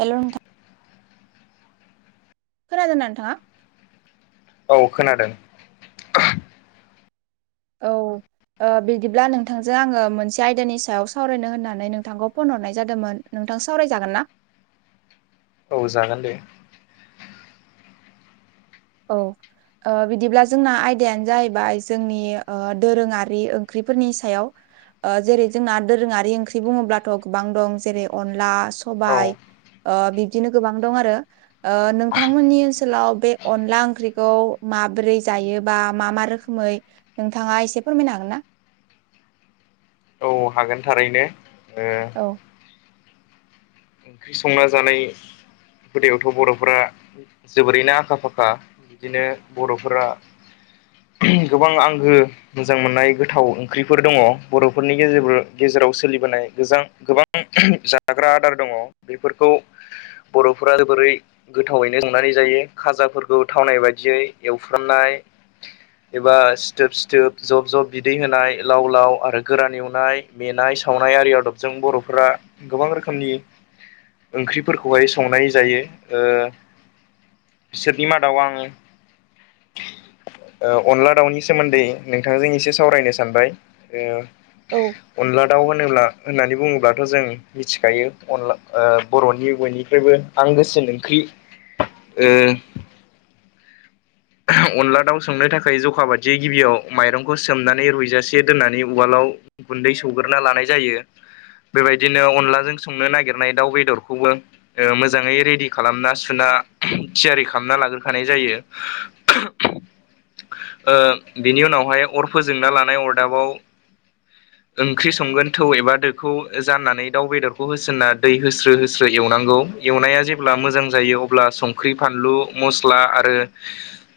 हेल' नोंथां। खोनादों ना नोंथाङा? औ खोनादों। औ। ओ बिदिब्ला नोंथांजों आङो मोनसे आयदानि सायाव सावरायनो होननानै नोंथांखौ फन हरनाय जादोमोन। नोंथां सावरायजागोन ना? औ जागोन दे। औ। ओ बिदिब्ला जोंना आयदायानो जाहैबाय जोंनि दोरोङारि ओंख्रिफोरनि सायाव। ओ जेरै जोंना दोरोङारि ओंख्रि बुङोब्लाथ' गोबां दं जेरै अनला औ सबाय ओ बिब्दिनो गोबां दं आरो नोंथांमोननि ओनसोलाव बे अनला ओंख्रिखौ माबोरै जायोबा मा मा रोखोमै नोंथाङा एसे फोरमायनो हागोन ना? औ हागोन थारैनो ओ औ ओंख्रि संना जानाय हुदायावथ' बर'फोरा जोबोरैनो आखा फाखा बिदिनो बर'फोरा गोबां आंगो मोजां मोननाय गोथाव ओंख्रिफोर दङ बर'फोरनि गेजेर गेजेराव सोलिबोनाय गोजां गोबां जाग्रा आदार दङ बेफोरखौ बर'फोरा जोबोरै गोथावैनो संनानै जायो खाजाफोरखौ थावनाय बायदियै एवफ्रामनाय एबा सिथोब सिथोब जब जब बिदै होनाय लाव लाव आरो गोरान एवनाय मेनाय सावनाय आरि आदबजों बर'फोरा गोबां रोखोमनि ओंख्रिफोरखौहाय संनानै जायो ओ बिसोरनि मादाव आङो ओ अनला दाउनि सोमोन्दै नोंथांजों एसे सावरायनो सानबाय ओ औ अनला दाउ होनोब्ला होननानै बुङोब्लाथ' जों मिथिखायो अनला ओ बर'नि बयनिफ्रायबो आंगोसिन ओंख्रि ओ अनला दाउ संनो थाखाय जखा बादियै गिबियाव माइरंखौ सोमनानै रुइजासे दोननानै उवालाव गुन्दै सौग्रोना लानाय जायो। बेबायदिनो अनलाजों संनो नागिरनाय दाउ बेदरखौबो ओ मोजाङै रेडि खालामना सुना थियारि खालामना लाग्रोखानाय जायो। ओ बिनि उनावहाय अर फोजोंना लानाय अरदाबाव [inaudible] ओंख्रि संगोन थौ एबा दोखौ जाननानै दाउ बेदरखौ होसोनन्ना दै होस्रो होस्रो एवनांगौ। एवनाया जेब्ला मोजां जायो अब्ला संख्रि फानलु मस्ला आरो [inaudible]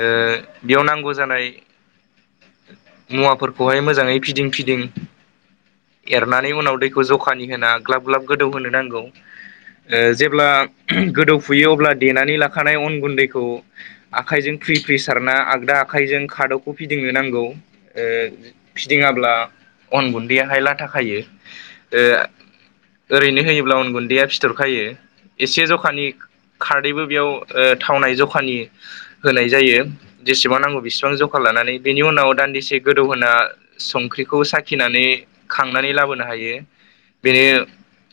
ओ बेयाव नांगौ जानाय मुवाफोरखौहाय मोजाङै फिदिं फिदिं एरनानै उनाव दैखौ जखानि होना ग्लाब ग्लाब गोदौ होनो नांगौ। ओ जेब्ला गोदौफुयो अब्ला देनानै लाखानाय अन गुन्दैखौ आखायजों फ्रि फ्रि सारना आगदा आखाइजों खादौखौ फिदिंनो नांगौ ओ फिदिङाब्ला अन गुन्दैयाहाय लाथा खायो ओ ओरैनो होयोब्ला उन गुन्दैया फिथरखायो। एसे जखानि खारदैबो बेयाव ओ थावनाय जखानि होनाय जायो। जेसेबां नांगौ बेसेबां जखा लानानै बेनि उनाव दान्दिसे गोदौ होना संख्रिखौ साखिनानै खांनानै लाबोनो हायो बेयो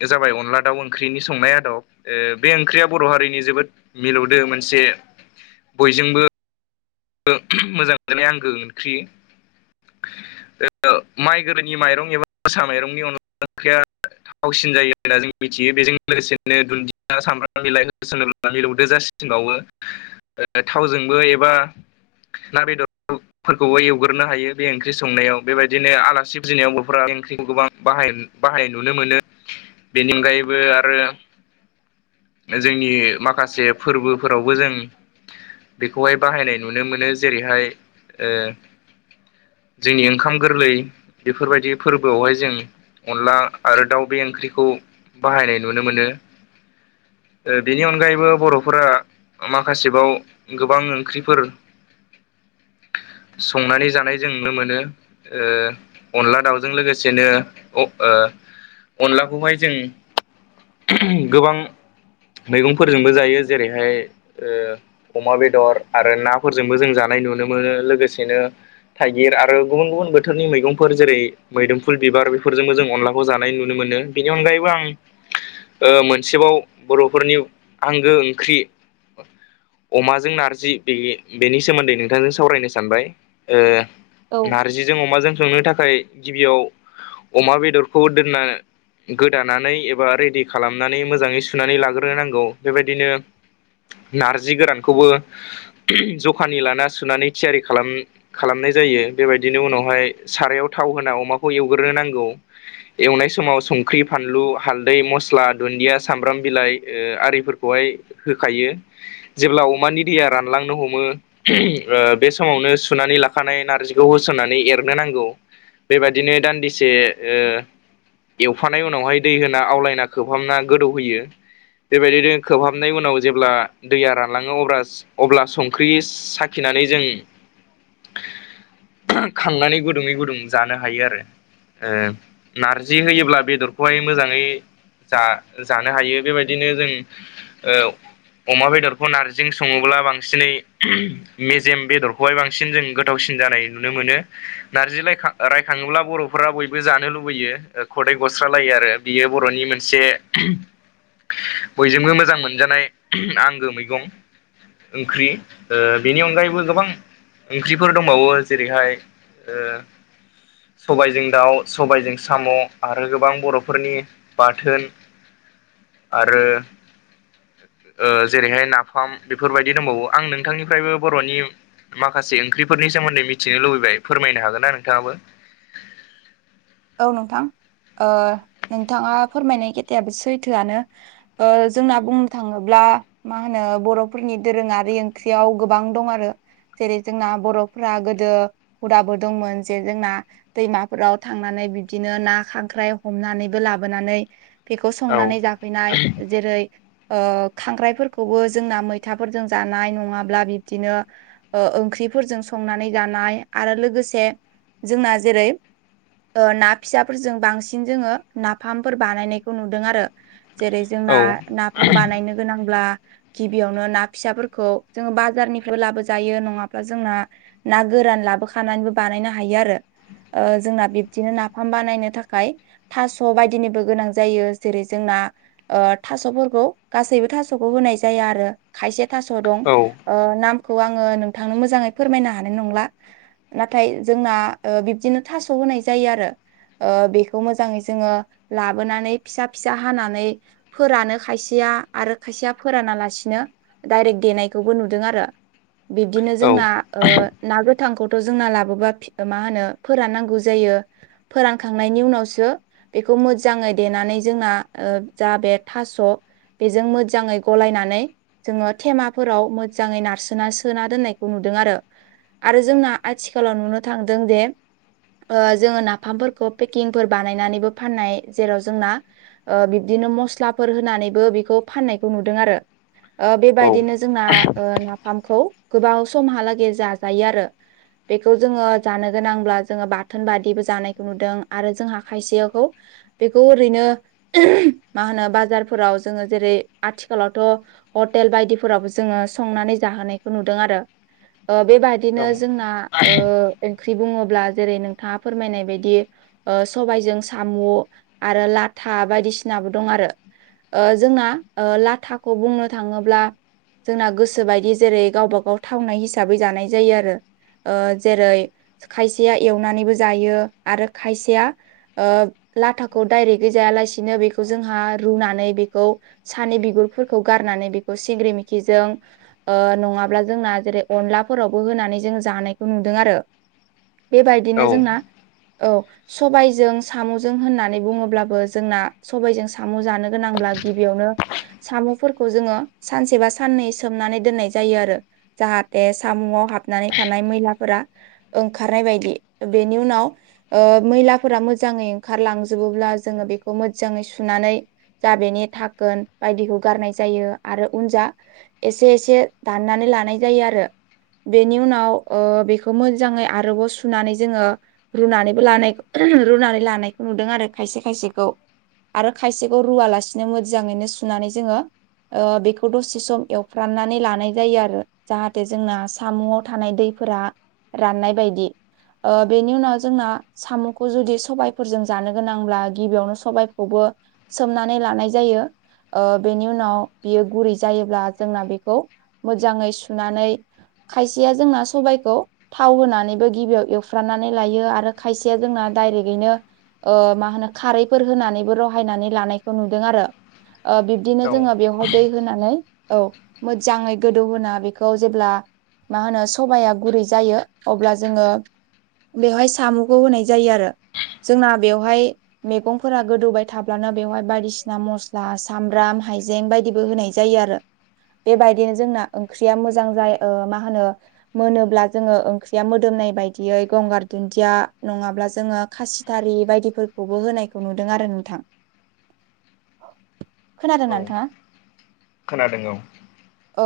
जाबाय अनला दाउ ओंख्रिनि संनाय आदब ओ बे ओंख्रिया बर' हारिनि जोबोद मिलौदो मोनसे बयजोंबो मोजां मोनजानाय आंगो ओंख्रि [inaudible] ओ माइ गोदोनि माइरं एबा मोसा माइरंनि [unintelligible] थावसिन जायो होनना जों मिथियो बेजों लोगोसेनो दुन्दिया सामब्राम बिलाइ होसोन मिलौदो जासिनबावो। [unintelligible] थावजोंबो एबा ना बेदर फोरखौबो एवग्रोनो हायो बे ओंख्रि संनायाव बेबायदिनो आलासि फुजिनायाव बर'फोरा बे ओंख्रिखौ गोबां बाहाय बाहाय नुनो मोनो। [unintelligible] बेनि अनगायैबो आरो जोंनि माखासे फोरबोफोरावबो जों बेखौहाय बाहायनाय नुनो मोनो जेरैहाय ओ जोंनि ओंखाम गोरलै बेफोरबायदि फोरबोआवहाय जों अनला आरो दाउ बे ओंख्रिखौ बाहायनाय नुनो मोनो। ओ बेनि अनगायैबो बर'फोरा माखासेबाव गोबां ओंख्रिफोर संनानै जानाय जों नुनो मोनो। ओ अनला दाउजों लोगोसेनो ओ अनलाखौहाय जों गोबां मैगंफोरजोंबो जायो जेरैहाय ओ अमा बेदर आरो ना फोरजोंबो जों जानाय नुनो मोनो लोगोसेनो थाइगिर आरो गुबुन गुबुन बोथोरनि मैगंफोर जेरै मैदोमफुल बिबार बेफोरजोंबो जों अनलाखौ जानाय नुनो मोनो बेनि अनगायैबो आं ओ मोनसेबाव बर'फोरनि आंगो ओंख्रि अमाजों नारजि बेयो बेनि सोमोन्दै नोंथांजों सावरायनो सानबाय औ नार्जिजों अमाजों संनो थाखाय थाखाय गिबियाव अमा बेदरखौ दोनना गोदानानै एबा रेडि खालामनानै मोजाङै सुनानै लाग्रोनांगौ बेबायदिनो। नारजि गोरानखौबो जखानि लाना सुनानै थियारि खालाम खालामनाय जायो बेबायदिनो उनावहाय सारायाव थाव होना अमाखौ एवगोरनो नांगौ एवनाय समाव संख्रि फानलु हाल्दै मस्ला दुन्दिया सामब्राम बिलाइ ओ आरिफोरखौहाय होखायो जेब्ला अमानि दैया रानलांनो हमो ओ बे समावनो सुनानै लाखानाय नारजिखौ होसननानै एरनो नांगौ बेबादिनो दान्दिसे ओ एवफानाय उनावहाय दै होना आवलायना खोबहाबना गोदौहोयो बेबायदिनो खोबहाबनाय उनाव जेब्ला दैया रानलाङो अब्ला अब्ला संख्रि साखिनानै जों खांनानै गुदुङै गुदुं जानो हायो आरो। ओ नारजि होयोब्ला बेदरखौहाय मोजाङै जा जानो हायो बेबायदिनो जों ओ अमा बेदरखौ नारजिजों सङोब्ला बांसिनै मेजेम बेदरखौहाय बांसिन जों गोथावसिन जानाय नुनो मोनो नारजिलाय रायखाङोब्ला बर'फोरा बयबो जानो लुबैयो खदै गस्रालायो आरो बियो बर'नि मोनसे बयजोंबो मोजां मोनजानाय आंगो मैगं ओंख्रि ओ बेनि अनगायैबो गोबां ओंख्रिफोर दंबावो जेरैहाय ओ सबायजों दाउ सबायजों साम' आरो गोबां बर'फोरनि बाथोन आरो ओ जेरैहाय नाफाम बेफोरबायदि दंबावो आं नोंथांनिफ्रायबो बर'नि माखासे ओंख्रिफोरनि सोमोन्दै मिथिनो लुबैबाय फोरमायनो हागोन ना नोंथाङाबो औ नोंथां ओ नोंथाङा फोरमायनाय खोथायाबो सैथोआनो ओ जोंना बुंनो थाङोब्ला मा होनो बर'फोरनि दोरोङारि ओंख्रियाव गोबां दं आरो जेरै जोंना बर'फोरा गोदो हुदाबो दंमोन जे जोंना दैमाफोराव थांनानै बिदिनो ना खांख्राय हमनानै लाबोनानै बेखौ औ संनानै जा फैनाय जेरै ओ खांख्राइफोरखौबो जोंना मैथाफोरजों जानाय नङाब्ला बिब्दिनो ओ ओंख्रिफोरजों संनानै जानाय आरो लोगोसे जोंना जेरै ओ ना फिसाफोरजों बांसिन जोङो नाफामफोर बानायनायखौ नुदों आरो जेरै जोंना औ नाफाम बानायनो गोनांब्ला गिबियावनो ना फिसाफोरखौ जोङो बाजारनिफ्रायबो लाबोजायो नङाब्ला जोंना ना गोरान लाबोखानानैबो बानायनो हायो आरो ओ जोंना बिबदिनो नाफाम बानायनो थाखाय थास' बायदिनिबो गोनां जायो जेरै जोंना ओ थास'फोरखौ गासैबो थास'खौ होनाय जाया आरो खायसे थास' दं औ ओ नामखौ आङो नोंथांनो मोजाङै फोरमायनो हानाय नंला नाथाय जोंना ओ बिब्दिनो थास' होनाय जायो आरो ओ बेखौ मोजाङै जोङो लाबोनानै फिसा फिसा हानानै फोरानो खायसेया आरो खायसेया फोरानालासिनो डाइरेक्ट देनायखौबो नुदों आरो बिब्दिनो औ जोंना ओ ना गोथांखौथ' जोंना लाबोबा मा होनो फोराननांगौ जायो फोरानखांनायनि उनावसो बेखौ मोजाङै देनानै जोंना ओ जा बे थास' बेजों मोजाङै गलायनानै जोङो थेमाफोराव मोजाङै नारसोना सोना दोननायखौ नुदों आरो आरो जोंना आथिखालाव नुनो थांदों जे ओ जोङो नाफामफोरखौ पेकिंफोर बानायनानैबो फाननाय जेराव जोंना ओ बिब्दिनो मस्लाफोर होनानैबो बेखौ फाननायखौ नुदों आरो ओ औ बेबायदिनो जोंना ओ नाफामखौ गोबाव समहालागै जाजायो आरो बेखौ जोङो जानो गोनांब्ला जोङो बाथोन बादि दि बो जानायखौ नुदों आरो जोंहा खायसेखौ बेखौ ओरैनो मा होनो बाजारफोराव जोङो जेरै आथिखालावथ' हटेल बायदिफोरावबो जोङो संनानै जाहोनायखौ नुदों आरो ओ बेबायदि बिदिनो औ जोंना ओंख्रि बुङोब्ला जेरै नोंथाङा फोरमायनाय बायदि ओ सबायजों साम' आरो लाथा बायदिसिनाबो दं आरो ओ जोंना लाथाखौ बुंनो थाङोब्ला जोंना गोसो बायदि जेरै गावबा गाव थावनाय हिसाबै जानाय जायो आरो ओ जेरै खायसेया एवनानैबो जायो आरो खायसेया ओ लाथाखौ डायरेक्टयै जायालासिनो बेखौ जोंहा रुनानै बेखौ सानै बिगुरफोरखौ गारनानै बेखौ सिंग्रि मिखिजों ओ नङाब्ला जोंना जेरै अनलाफोरावबो होनानै जों जानायखौ नुदों आरो बेबायदिनो औ जोंना औ सबायजों साम'जों होननानै बुङोब्लाबो जोंना सबायजों साम' जानो गोनांब्ला गिबियावनो साम'फोरखौ जोङो सानसे बा साननै सोमनानै दोननाय जायो आरो जाहाथे सामुआव हाबनानै थानाय मैलाफोरा ओंखारनाय बायदि बेनि उनाव मैलाफोरा मोजाङै ओंखारलांजोबोब्ला जोङो बेखौ मोजाङै सुनानै दा बेनि थाखोन बायदिखौ गारनाय जायो आरो उन जा एसे एसे दाननानै लानाय जायो आरो बेनि उनाव बेखौ मोजाङै आरोबाव सुनानै जोङो रुनानैबो लानाय रुनानै लानायखौ नुदों आरो खायसे खायसेखौ आरो खायसेखौ रुवालासिनो मोजाङैनो सुनानै जोङो बेखौ दसे सम एवफ्राननानै लानाय जायो आरो जाहाथे जोंना सामुआव थानाय दैफोरा राननाय बायदि बेनि उनाव जोंना साम'खौ जुदि सबायफोरजों जानो गोनांब्ला गिबियावनो सबायखौबो सोमनानै लानाय जायो बेनि उनाव बियो गुरै जायोब्ला जोंना बेखौ मोजाङै सुनानै खायसेया जोंना सबायाइखौ थाव होनानैबो गिबियाव एव सुफ्रानानै लायो आरो खायसेया जोंना दडाइरेक्टैनो मा होनो खारैफोर होनानैबो रहायनानै लानायखौ नुदों आरो बिदिनो औ जोङो बेवहाय दै होनानै औ मोजाङै गोदौहोना बेखौ जेब्ला मा होनो सबाया गुरै जायो अब्ला जोङो बेवहाय साम'खौ होनाय जायो आरो जोंना बेवहाय मैगंफोरा गोदौबाय थाब्लानो बेवहाय बायदिसिना मस्ला सामब्राम हाइजें बायदिबो होनाय ज जायो आरो बेबायदिनो जोंना ओंख्रिया मोजां जायो मा होनो मोनोब्ला जोङो ओंख्रिया मोदोमनाय बायदि बिदियै गंगार दुन्दिया नङाब्ला जोङो खासिथारि बायदिफोरखौबो होनायखौ नुदों आरो नोंथां औ खोनादोंना नोंथाङा खोनादों औ औ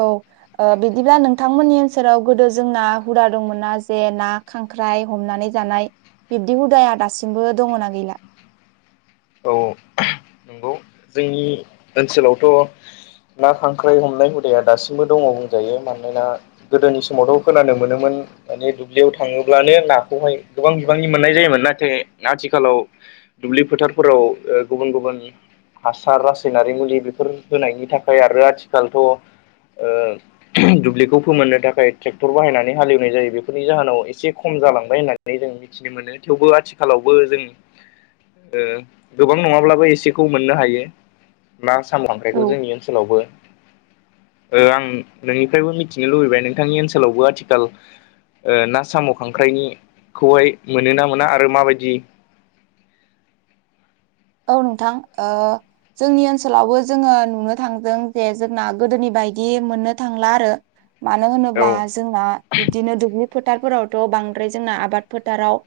बिदिब्ला नोंथांमोननि ओनसोराव गोदो जोंना हुदा दंमोन नना जे ना खांख्राइ हमनानै जानाय बिब्दि हुदाया दासिमबो दङ नना गैला औ नंगौ जोंनि ओनसोलावथ' ना खांख्राइ हमनाय हुदाया दासिमबो दङ बुंजायो मानोना गोदोनि समावथ' खोनानो मोनोमोन मानिे दुब्लियाव थाङोब्लानो नाखौहाय गोबां बिबांनि मोननाय जायोमोन नाथाय आथिखालाव दुब्लि फोथारफोराव गुबुन गुबुन हासार रासायनारि मुलि बेफोर होनायनि थाखाय आरो आथिखालथ' दुब्लिखौ फोमोननो थाखाय ट्रेक्टर बाहायनानै हालेवनाय जायो बेफोरनि जाहोनाव एसे खम जालांबाय होननानै जों मि मिथिनो मोनो थेवबो आथिखालावबो जों गोबां नङाब्लाबो एसेखौ मोननो हायो ना साम' औ खांख्राइखौ जोंनि ओनसोलावबो आं नोंनिफ्रायबो मिथिनो लुबैबाय नोंथांनि ओनसोलावबो आथिखाल ना साम' खांख्राइनिखौहाय मोनो ना मोना आरो माबायदि औ नोंथां ओ जोंनि ओनसोलावबो जोङो नुनो थांदों जे जोंना गोदोनि बायदि मोननो थांला आरो मानो औ होनोब्ला जोंना बिबदिनो दुब्लि फोथारफोरावथ' बांद्राय जोंना आबाद फोथाराव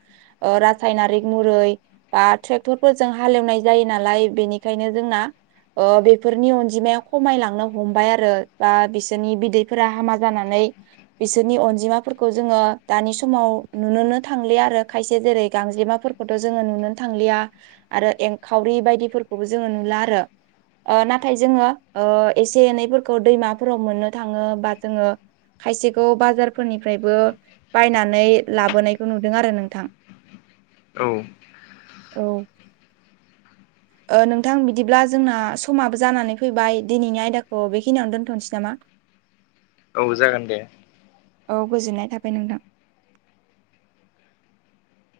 रासायनारिक मुरै बा ट्रेक्टरफोरजों हालेवनाय जायो नालाय बेनिखायनो जोंना बेफोरनि अनजिमाया खमायलांनो हमबाय आरो बा बिसोरनि बिदैफोरा हामा जानानै बिसोरनि अनजिमाफोरखौ जोङो दानि समाव नुनोनो थांलि आरो खायसे जेरै गांज्लेमाफोरखौ खौथ' जोङो नुनो थांलिया आरो एंखावरि बायदिफोरखौबो जोङो नुला आरो नाथाय जोङो एसे एनैफोरखौ दैमाफोराव मोननो थाङो बा जोङो खायसेखौ बाजारफोरनिफ्रायबो बायनानै लाबोनायखौ नुदों आरो नोंथां। [unintelligible] औ औ ओ नोंथां बिदिब्ला जोंना समाबो जानानै फैबाय दिनैनि आयदाखौ बेखिनियावनो दोनथ'नोसै नामा? [inaudible] औ जागोन दे। औ गोजोननाय थाबाय नोंथां।